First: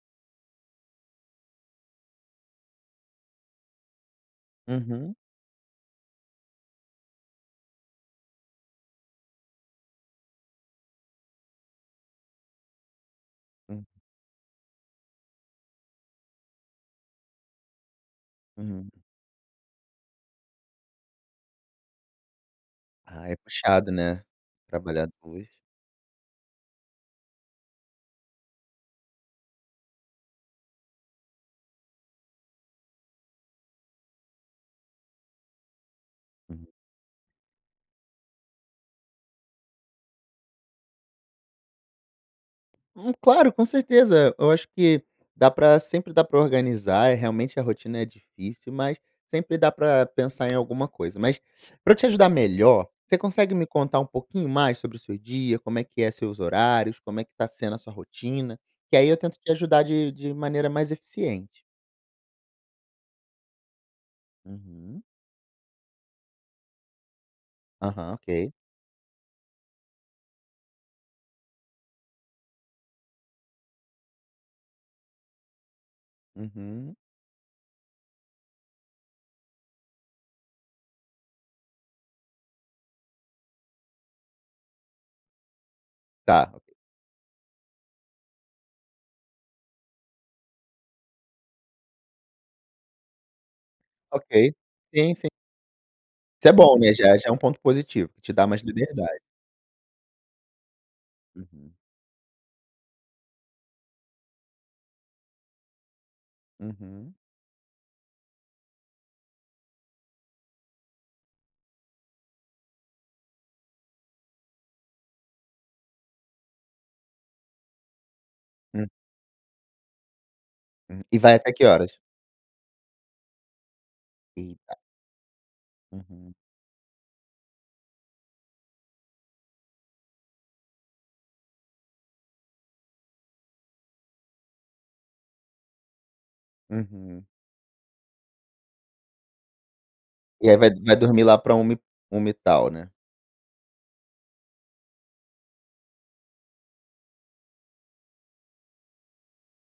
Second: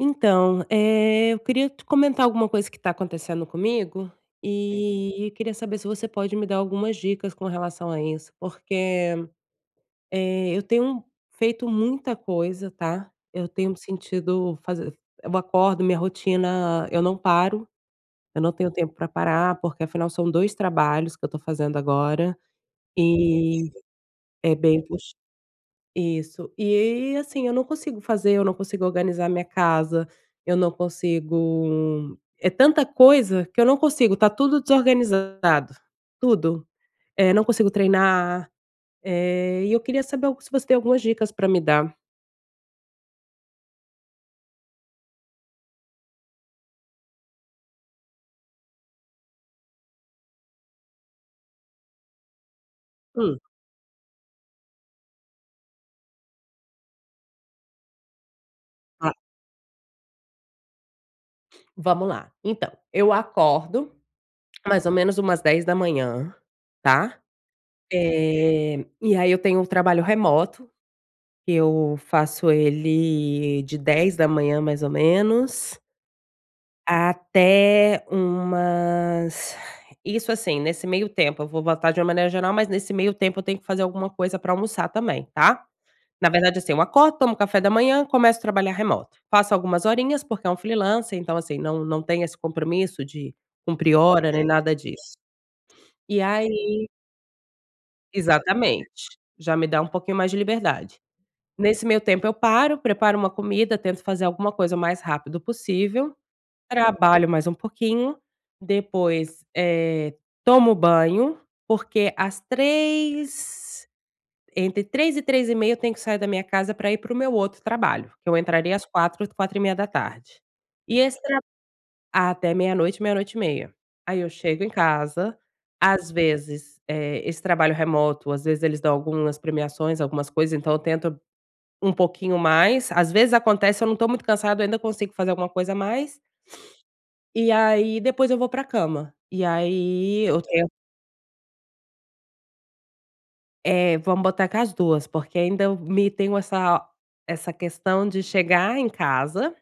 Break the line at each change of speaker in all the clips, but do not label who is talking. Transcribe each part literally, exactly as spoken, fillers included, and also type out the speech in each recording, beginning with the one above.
Então, eh, eu queria te comentar alguma coisa, que está acontecendo comigo.
Uhum.
E queria saber, se você pode me dar algumas dicas com relação a isso, porque, eh, eu tenho feito muita coisa, tá, eu tenho me
Hum.
sentido faz eu acordo, minha rotina, eu não paro, eu não tenho
Hum.
tempo pra parar, porque afinal são dois trabalhos que eu estou fazendo agora,
Ah, é
e
puxado né,
é bem
trabalhar
pux
dois.
isso. E assim, eu não consigo fazer, eu não consigo organizar a minha casa, eu não consigo é tanta coisa, que eu não consigo, tá tudo desorganizado. Tudo,
Hum.
eh, não consigo treinar, eh, e eu queria saber se você tem algumas dicas pra me dar.
Hum, claro, com certeza, eu acho que dá pra sempre dá pra organizar, é realmente a rotina é difícil, mas sempre dá pra pensar em alguma coisa, mas para te eu ajudar melhor, você
Hum.
consegue me contar um pouquinho mais sobre o seu dia, como é que é seus horários, como é que tá sendo a sua rotina, que aí
Claro.
eu tento te ajudar de de maneira mais eficiente.
Vamos lá. Então, eu acordo, mais ou
Uhum.
menos umas dez da manhã, tá.
Aham, ok.
Eh, e aí eu tenho um trabalho remoto, que eu faço ele de dez da manhã mais ou menos
Uhum.
Até umas isso assim, nesse meio tempo, eu vou botar de uma maneira geral, mas nesse meio tempo, eu tenho que fazer alguma coisa pra almoçar também, tá. Na
Tá.
verdade, assim, eu acordo, tomo café da manhã, começo a trabalhar remoto. Faço algumas horinhas porque é um freelancer, então assim, não não tem esse compromisso de cumprir hora nem
Ok.
nada disso.
Sim, sim.
E
Isso é bom,
aí
né. Já já é ponto positivo, te dá mais
Exatamente,
liberdade.
já me dá um pouquinho mais de liberdade.
Uhum.
Nesse meu tempo eu paro, preparo uma comida, tento fazer alguma coisa o mais rápido possível.
Uhum.
Trabalho mais um pouquinho, depois, eh, tomo banho, porque as três, entre três e três e meia eu tenho que sair da minha casa, pra ir pro meu outro trabalho, que eu entraria às
Hum.
quatro, quatro e meia da tarde. E
Hum. E
esse
vai
trab
até que horas?
até meia noite, meia noite e meia. Aí eu chego em
Eita.
casa, às
Uhum.
vezes, eh, esse trabalho remoto às vezes eles dão algumas premiações, algumas coisas, então eu tento um pouquinho mais, às vezes acontece, se eu não estou muito cansada, ainda consigo fazer alguma coisa mais
Uhum.
e aí depois eu vou pra cama. E aí eu
E aí
tent
vai vai dormir lá pra uma, uma e tal né?
Eh, vamos botar com as duas, porque ainda eu me tenho essa essa questão de chegar em casa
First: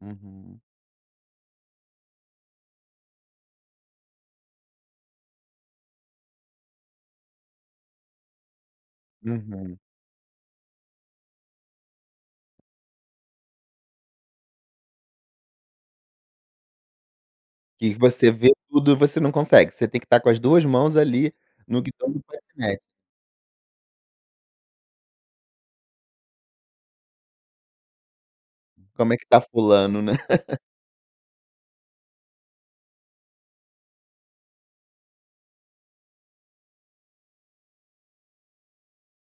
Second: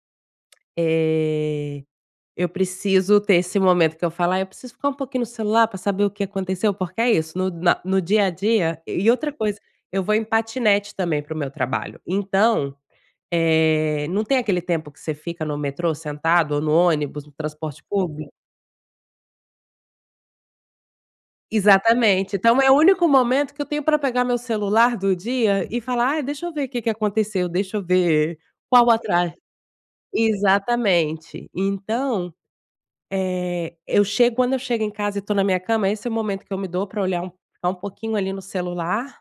Uhum.
Eh, eu preciso ter esse momento que eu falo: "Ai, eu preciso ficar um pouquinho no celular pra saber o que aconteceu.", porque é isso, no na no dia a dia e outra coisa,
Uhum.
eu vou em patinete também pro meu trabalho. Então, eh, não tem aquele tempo que você fica no metrô sentado ou no ônibus, no transporte
Que
público?
você vê tudo, e você não consegue, você tem que estar com as duas mãos ali no guidão do
Exatamente. Então é o
patinete.
único momento que eu tenho pra pegar o meu celular do dia e falar: "Ah, deixa eu ver o que que aconteceu, deixa eu ver qual o
"Como é que
atras"
tá fulano, né?".
exatamente. Então, eh, eu chego quando eu chego em casa e tô na minha cama, esse é o momento que eu me dou para olhar um ficar um pouquinho ali no celular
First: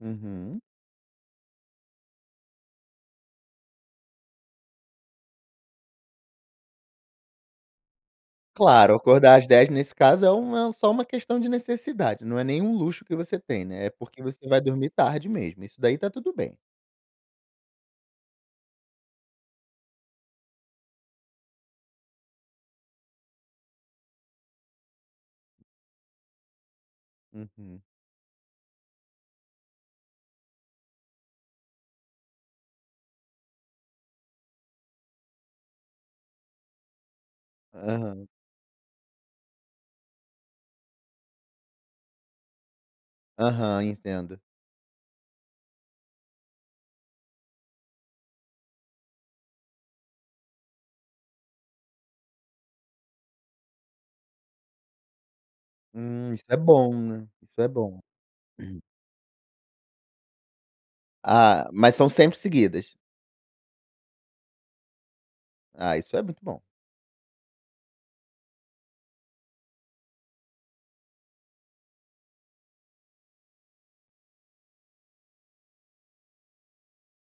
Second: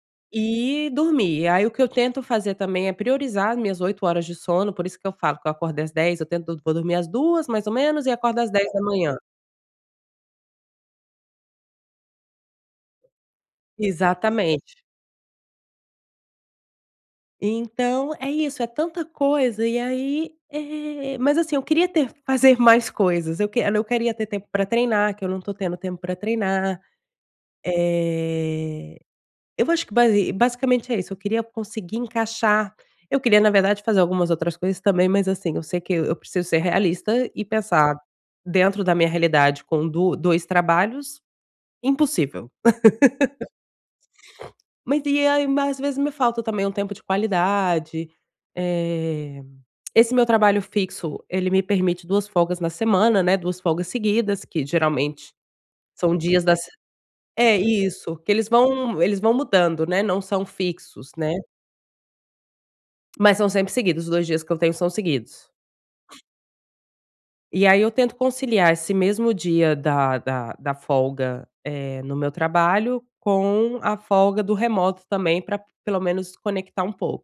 Uhum.
e dormir. Aí o que eu tento fazer também é priorizar as minhas oito horas de sono, por isso que eu falo que eu acordei às dez da manhã eu tento todo vou dormir às duas da manhã mais ou menos e acordo às dez da
Claro,
manhã
acordar às dez da manhã nesse caso é um é só uma questão de necessidade, não é nem um luxo que você tem, né, é porque você vai
Exatamente.
dormir tarde mesmo, isso daí tá tudo bem.
Então, é isso, é tanta coisa, e aí, eh, mas assim eu queria ter fazer mais coisas, eu quer eu queria ter tempo pra treinar, que eu não tô tendo tempo pra treinar.
Uhum.
Eh, eu vou, acho que basi basicamente é isso, eu queria conseguir encaixar, eu queria na verdade fazer algumas outras coisas também, mas assim, eu sei que e eu preciso ser realista e pensar
Aham.
dentro da minha realidade com duas dois trabalhos, impossível.
Aham. Entendo.
Mas e aí mas às vezes me falta também um tempo de qualidade. Eh, esse meu trabalho fixo ele me permite duas folgas na semana, né, duas folgas seguidas que, geralmente, são
Hum. Isso
dias da
é
se
bom, né,
é,
isso é bom.
isso. Que eles vão eles vão mudando, né, não são fixos, né?
Ah, mas são sempre seguidas?
Mas são sempre seguidos, os dois dias que eu tenho são seguidos.
Ah, isso é muito bom.
E aí eu tento conciliar esse mesmo dia da da da folga, eh, no meu trabalho, com a folga do remoto também pra pelo menos desconectar um pouco.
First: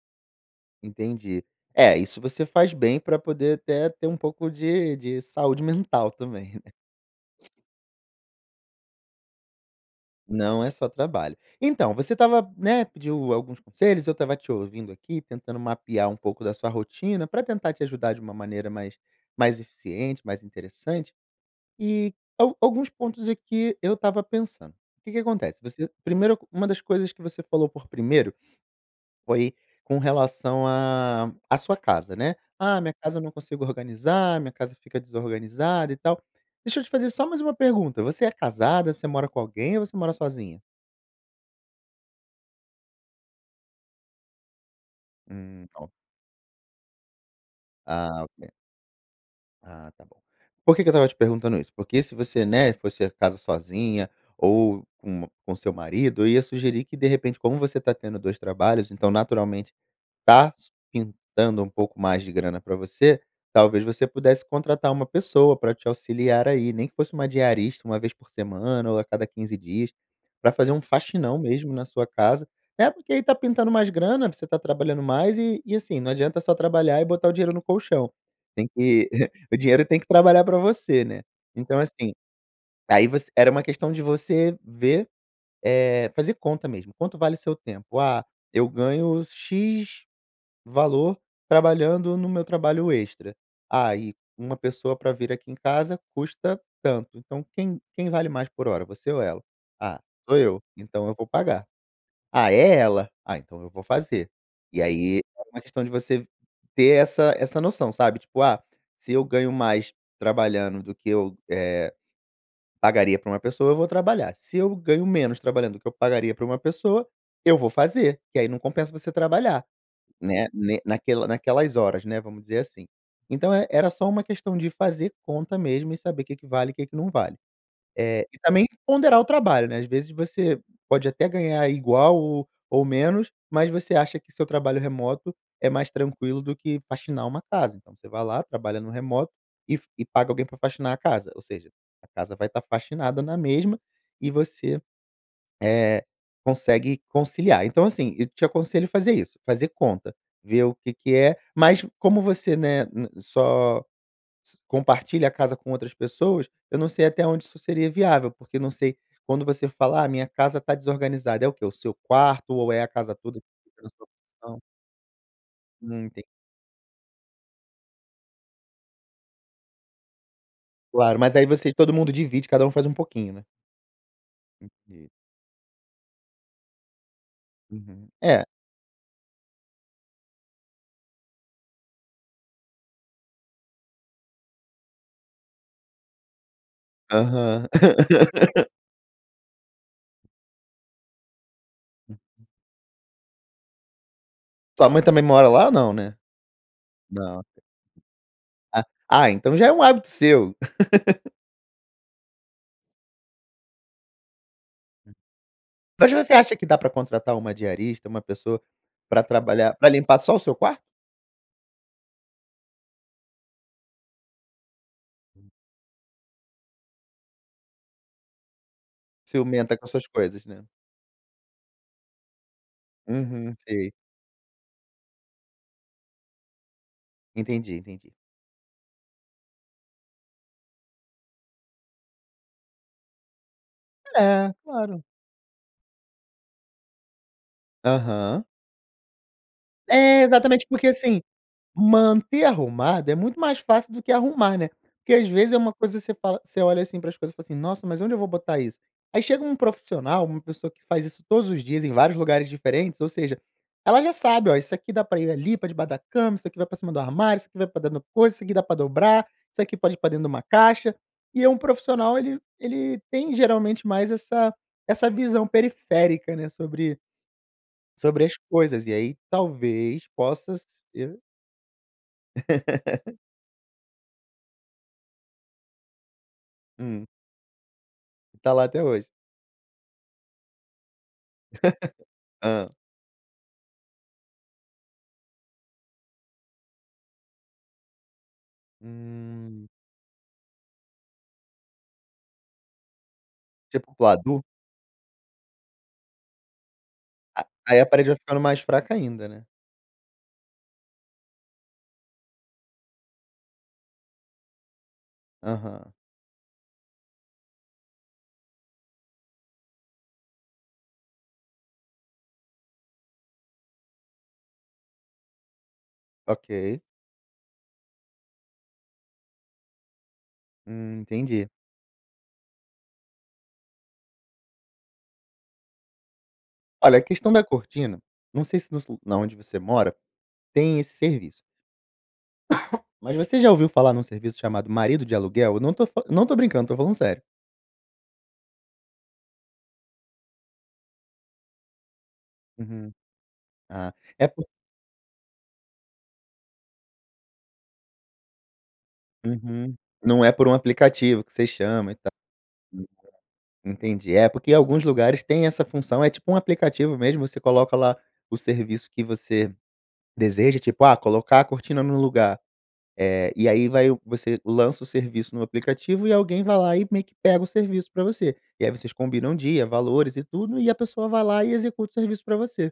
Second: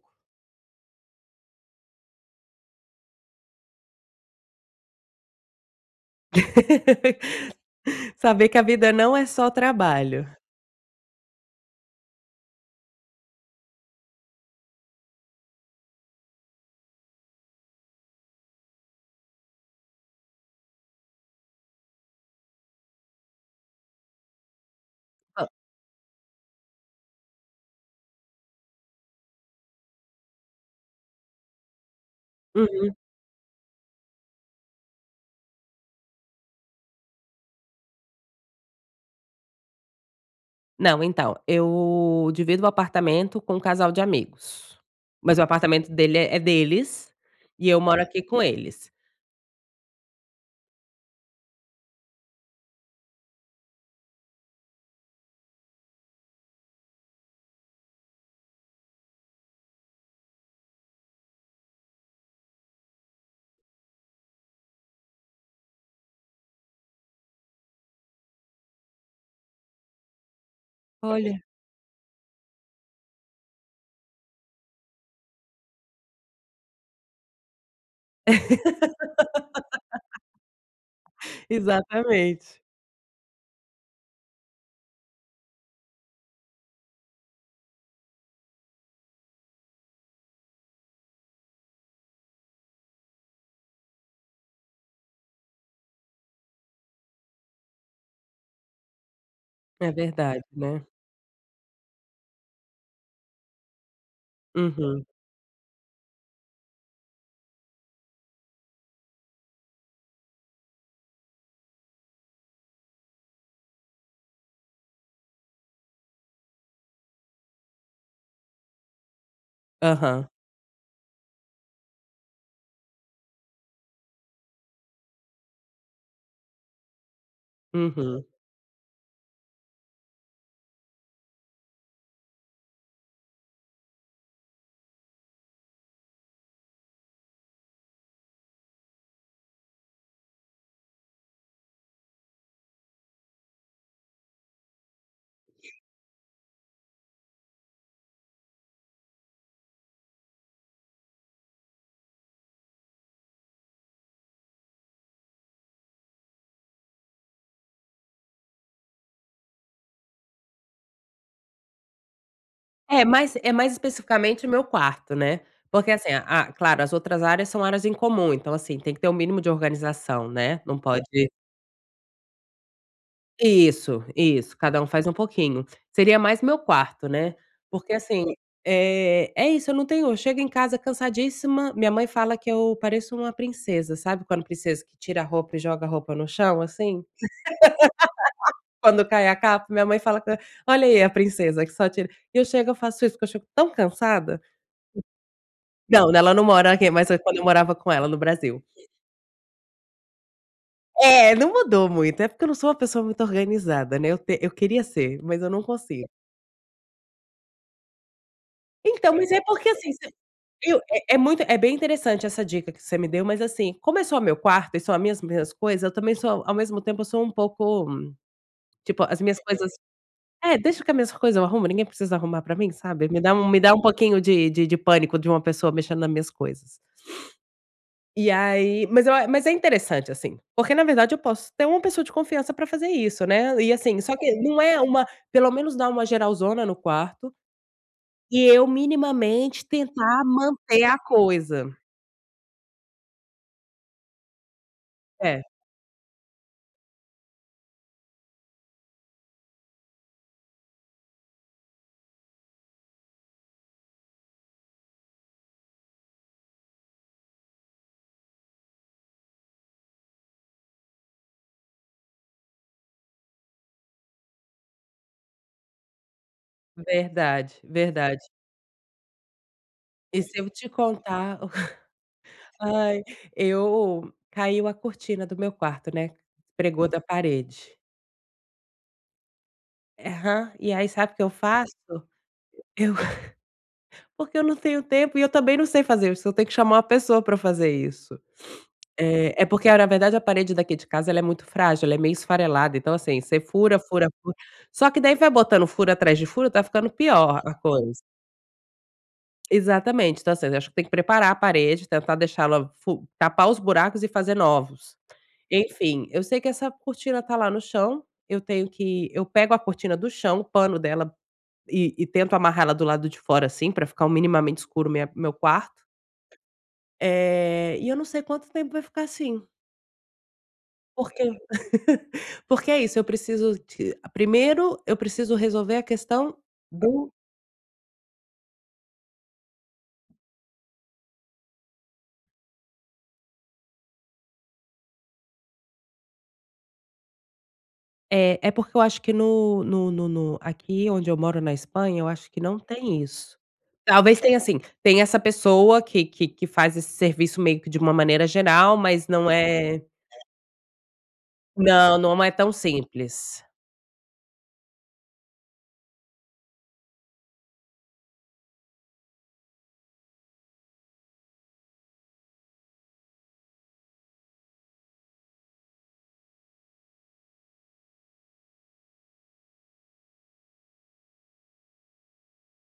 Entendi. É, isso você faz bem pra poder até ter um pouco de de saúde mental também né?
Saber que a vida não é só trabalho.
Não é só trabalho. Então, você estava, né, pediu alguns conselhos, eu estava te ouvindo aqui, tentando mapear um pouco da sua rotina pra tentar te ajudar de uma maneira mais mais eficiente, mais interessante e al alguns pontos aqui, eu estava pensando. Que que
Hã.
acontece, você primeiro, uma das coisas que você falou por primeiro, foi com relação à à sua casa né, "Ah, minha
Uhum.
casa não consigo organizar, minha casa fica desorganizado e tal.", deixa eu te fazer só mais uma pergunta: você é casada você mora com alguém ou você mora sozinha?
Não, então, eu divido o apartamento com um casal de amigos. Mas o
Hum,
apartamento
ó
dele é deles, e eu moro aqui
Ah,
com
ok.
eles.
Ah, tá bom. Por que que eu estava te perguntando isso? Porque se você, né, fosse a casa sozinha, ou com um com seu marido, eu ia sugerir que de repente como você tá tendo dois trabalhos então naturalmente, tá su pintando um pouco mais de grana pra você, talvez você pudesse contratar uma pessoa para te auxiliar aí, nem que fosse uma diarista uma vez por semana ou a cada quinze dias, para fazer um faxinão
Olha.
mesmo na sua casa. É, porque aí tá pintando mais grana, você tá trabalhando mais e e, assim, não adianta só trabalhar e botar o dinheiro no colchão. Tem que, o dinheiro tem que trabalhar pra você, né? Então, assim,
Exatamente.
aí você era uma questão de você ver, eh, fazer conta mesmo. Quanto vale o seu tempo? "Ah, eu ganho x valor, trabalhando no meu trabalho extra.". "Ah e, uma pessoa pra vir aqui em casa custa tanto.", então quem quem vale mais por hora, você ou ela?
É
"Ah, sou
verdade,
eu,
né?
então eu vou pagar.". "Ah, é ela. Ah, então eu vou fazer.". E
Uhum.
aí, é uma questão de você, ter essa essa noção, sabe, tipo: "Ah, se eu ganho mais trabalhando do que eu, eh, pagaria pra uma pessoa eu vou trabalhar, se eu ganho menos trabalhando do que eu pagaria pra uma pessoa, eu vou fazer.", que aí não compensa você trabalhar,
Aham.
né, ne naquela naquelas horas, né, vamos dizer assim. Então é era só uma questão de fazer conta mesmo e saber que que vale e que que não vale.
Uhum.
Eh, e também ponderar o trabalho né? Ás vezes você pode até ganhar igual ou ou menos, mas você acha que seu trabalho remoto é mais tranquilo do que faxinar uma casa. Então você vai lá, trabalha no remoto e f e paga alguém para faxinar a casa. Ou seja, a casa vai tá faxinada na mesma e você, eh, consegue conciliar. Então, assim, eu te aconselho fazer isso: fazer conta, ver o que que é mas como você, né, ne só s compartilha a casa com outras pessoas, eu não sei até onde isso seria viável, porque não sei quando você fala: "Ah, minha casa tá desorganizada.", é o que, o seu quarto ou é a
É,
casa
mas
toda que
é mais
precisa de
especificamente o
organização?
meu quarto, né? Porque, assim,
Hum, tem
a claro, as outras áreas são áreas em comum, então, assim, tem que ter o mínimo de organização, né, não pode
Claro, mas aí vocês todo mundo divide, cada faz pouquinho, né?
Isso, isso, cada um faz
Entendi.
um pouquinho. Seria mais meu quarto, né? Porque
Uhum.
assim,
É.
eh, é isso, eu não tenho, eu chego em casa cansadíssima, minha mãe fala que eu pareço uma princesa. Sabe quando princesa que tira a roupa e joga a roupa no chão assim?
Aham.
Quando cai a capa, minha mãe fala que eu: "Olha aí a princesa que só tira.", e eu
Uhum.
chego, eu faço isso, porque eu chego tão cansada.
Sua mãe também mora lá não,
Não,
né?
não ela não mora aqui, mas foi quando
Não,
eu
ok.
morava com ela no Brasil.
Ah, ah então já é hábito seu?
É, não mudou muito. É porque eu não sou uma pessoa muito organizada, né? Eu te eu queria
Hum.
ser, mas eu não consigo.
Mas você acha que dá pra contratar uma diarista, uma pessoa,
Então,
pra
mas é porque
trabalhar pra
assim, você
limpar só o seu
viu,
quarto?
é é muito, é bem interessante essa dica que você me deu, mas assim, como é só o meu quarto e só mesmo as minhas coisas, eu também sou ao mesmo tempo eu sou um pouco, tipo, as minhas coisas
Ciumenta com as suas coisas,
é,
né?
"Deixa que a minhas coisa eu arrumo, ninguém precisa arrumar pra mim.", sabe? Me dá um,
Uhum,
me dá um
sei.
pouquinho de de de pânico de uma pessoa mexendo nas minhas coisas.
Entendi, entendi.
E aí mas eu a mas é interessante assim. Porque na verdade eu posso ter uma pessoa de confiança pra fazer isso né? E, assim, só que,
É,
não é
claro.
uma pelo menos dar uma geralzona no quarto,
Aham.
e eu minimamente tentar
É, exatamente.
manter
Porque,
a
assim,
coisa.
manter arrumado é muito mais fácil do que arrumar né? Porque às
É.
vezes é uma coisa que você fala você olha assim pras coisas e fala assim: "Nossa, mas onde eu vou botar isso?". Aí chega um profissional, uma pessoa que faz isso todos os dias em vários lugares diferentes, ou seja, ela já sabe: "Ó, isso aqui dá pra ir ali pra debaixo da cama, isso aqui vai pra cima do armário, isso aqui vai pra dentro do coisa, isso aqui dá pra dobrar, isso aqui pode ir pra dentro de uma caixa.". E é um profissional, ele ele tem geralmente mais essa essa visão periférica, né, sobre
Verdade, verdade.
sobre as coisas. E aí talvez
E se eu
possa
te
ser
contar, o ca, ai, eu, caiu a cortina do meu quarto, né? Despregou da
Hum.
parede.
Tá lá até hoje.
Eham. E aí, sabe o que eu faço?
Hã.
Eu porque eu não tenho tempo e eu também não sei fazer, eu só tenho que chamar uma pessoa pra fazer isso. Eh, é porque
Hum.
a na verdade, a parede daqui de casa ela é muito frágil, ela é meio esfarelada, então, assim, você fura,
Tipo
fura, fura
pladur?
só que daí vai botando furo atrás de furo, tá ficando pior
A
a
aí a
coisa.
parede vai ficando mais fraca ainda, né.
Exatamente. Então, assim, eu acho que tem que preparar a parede, tentar deixá-la fu tapar os buracos e fazer novos.
Aham.
Enfim, eu sei que essa cortina tá lá no chão, eu tenho que eu pego a cortina do chão, o pano dela e e tento amarrar ela do lado de fora, assim, pra ficar um minimamente escuro minha meu quarto
Ok.
eh, e eu não sei quanto tempo vai ficar assim
Hum,
porque
entendi.
porque é isso, eu preciso de primeiro eu preciso resolver a questão
Olha, a
do
questão da cortina, não sei se nos lu na onde você mora, tem esse serviço mas você já ouviu falar num serviço chamado marido de aluguel? Eu não tô fal eu não tô brincando, tô falando sério.
É. É porque eu acho que no no no no aqui onde eu moro, na Espanha, eu acho que não
Uhum.
tem isso.
Ah,
Talvez
é
tenha,
por
assim, tem essa pessoa que que que faz esse serviço meio que de uma maneira geral, mas não
Uhum.
é
Não é por um aplicativo que você chama, e
não,
ta
não é tão
[unintelligible]
simples.
Entendi. É, porque alguns lugares têm essa função, é tipo um aplicativo mesmo, você coloca lá o serviço que você deseja, tipo: "Ah, colocar a cortina no lugar", eh, e aí vai você lança o serviço no aplicativo e alguém vai lá e meio que pega o serviço pra você, e aí vocês combinam o dia, valores e tudo, e a pessoa vai lá e executa o serviço pra você,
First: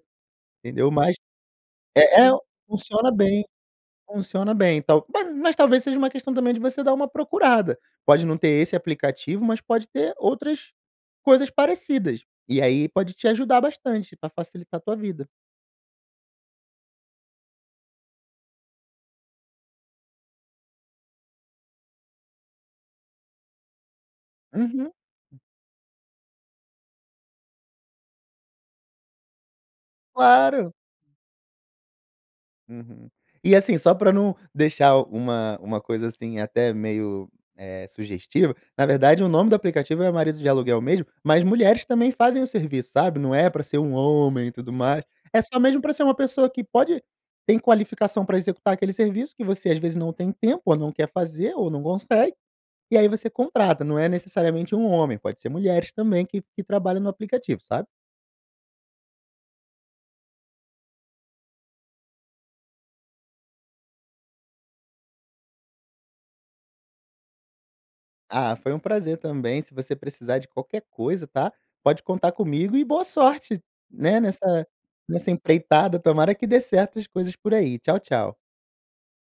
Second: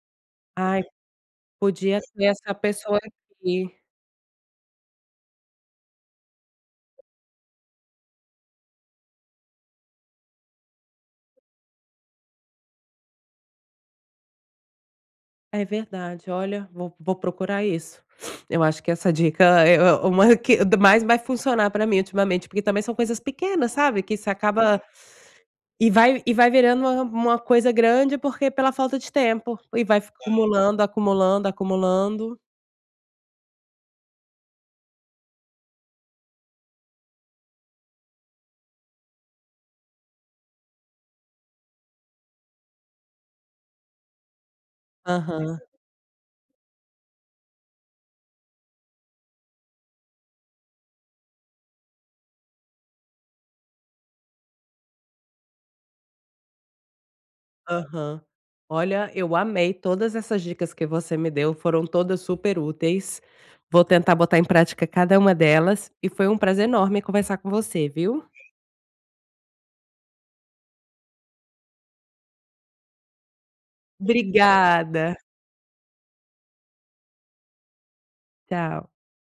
Ai,
entendeu? Mas
podia
é
ser
é o
essa pessoa
funciona bem,
aqui.
funciona bem. Então ma mas talvez seja uma questão também de você dar uma procurada, pode não ter esse aplicativo, mas pode ter outras coisas parecidas, e aí pode te ajudar bastante pra facilitar a tua vida.
É verdade. Olha, vou- vou procurar isso. Eu acho que essa dica é é uma a que da mais vai funcionar pra mim ultimamente, porque também são coisas pequenas, sabe, que isso acaba
Uhum.
e vai e vai virando uma uma coisa grande porque pela falta de tempo e vai f
Claro.
acumulando, acumulando, acumulando.
Uhum. E, assim, só pra não deixar uma uma coisa, assim, até meio, eh, sugestiva, na verdade o nome do aplicativo é marido de aluguel mesmo, mas mulheres também fazem o serviço, sabe, não é pra ser um homem e tudo mais. É só
Aham.
mesmo pra ser uma pessoa que pode tem qualificação para executar aquele serviço que você, às vezes, não tem tempo, ou não quer fazer, ou não consegue, e aí você contrata. Não é necessariamente um homem, pode ser mulheres também que que trabalham no aplicativo, sabe.
Aham. Olha, eu amei todas essas dicas que você me deu, foram todas super úteis, vou tentar botar em prática cada uma delas. E foi um prazer enorme conversar com você, viu.
Ah, foi um prazer também. Se você precisar de qualquer coisa, tá, pode contar comigo e boa sorte, né, nessa
Obrigada.
nessa empreitada. Tomara que dê certo as coisas por aí. Tchau, tchau.
Tchau.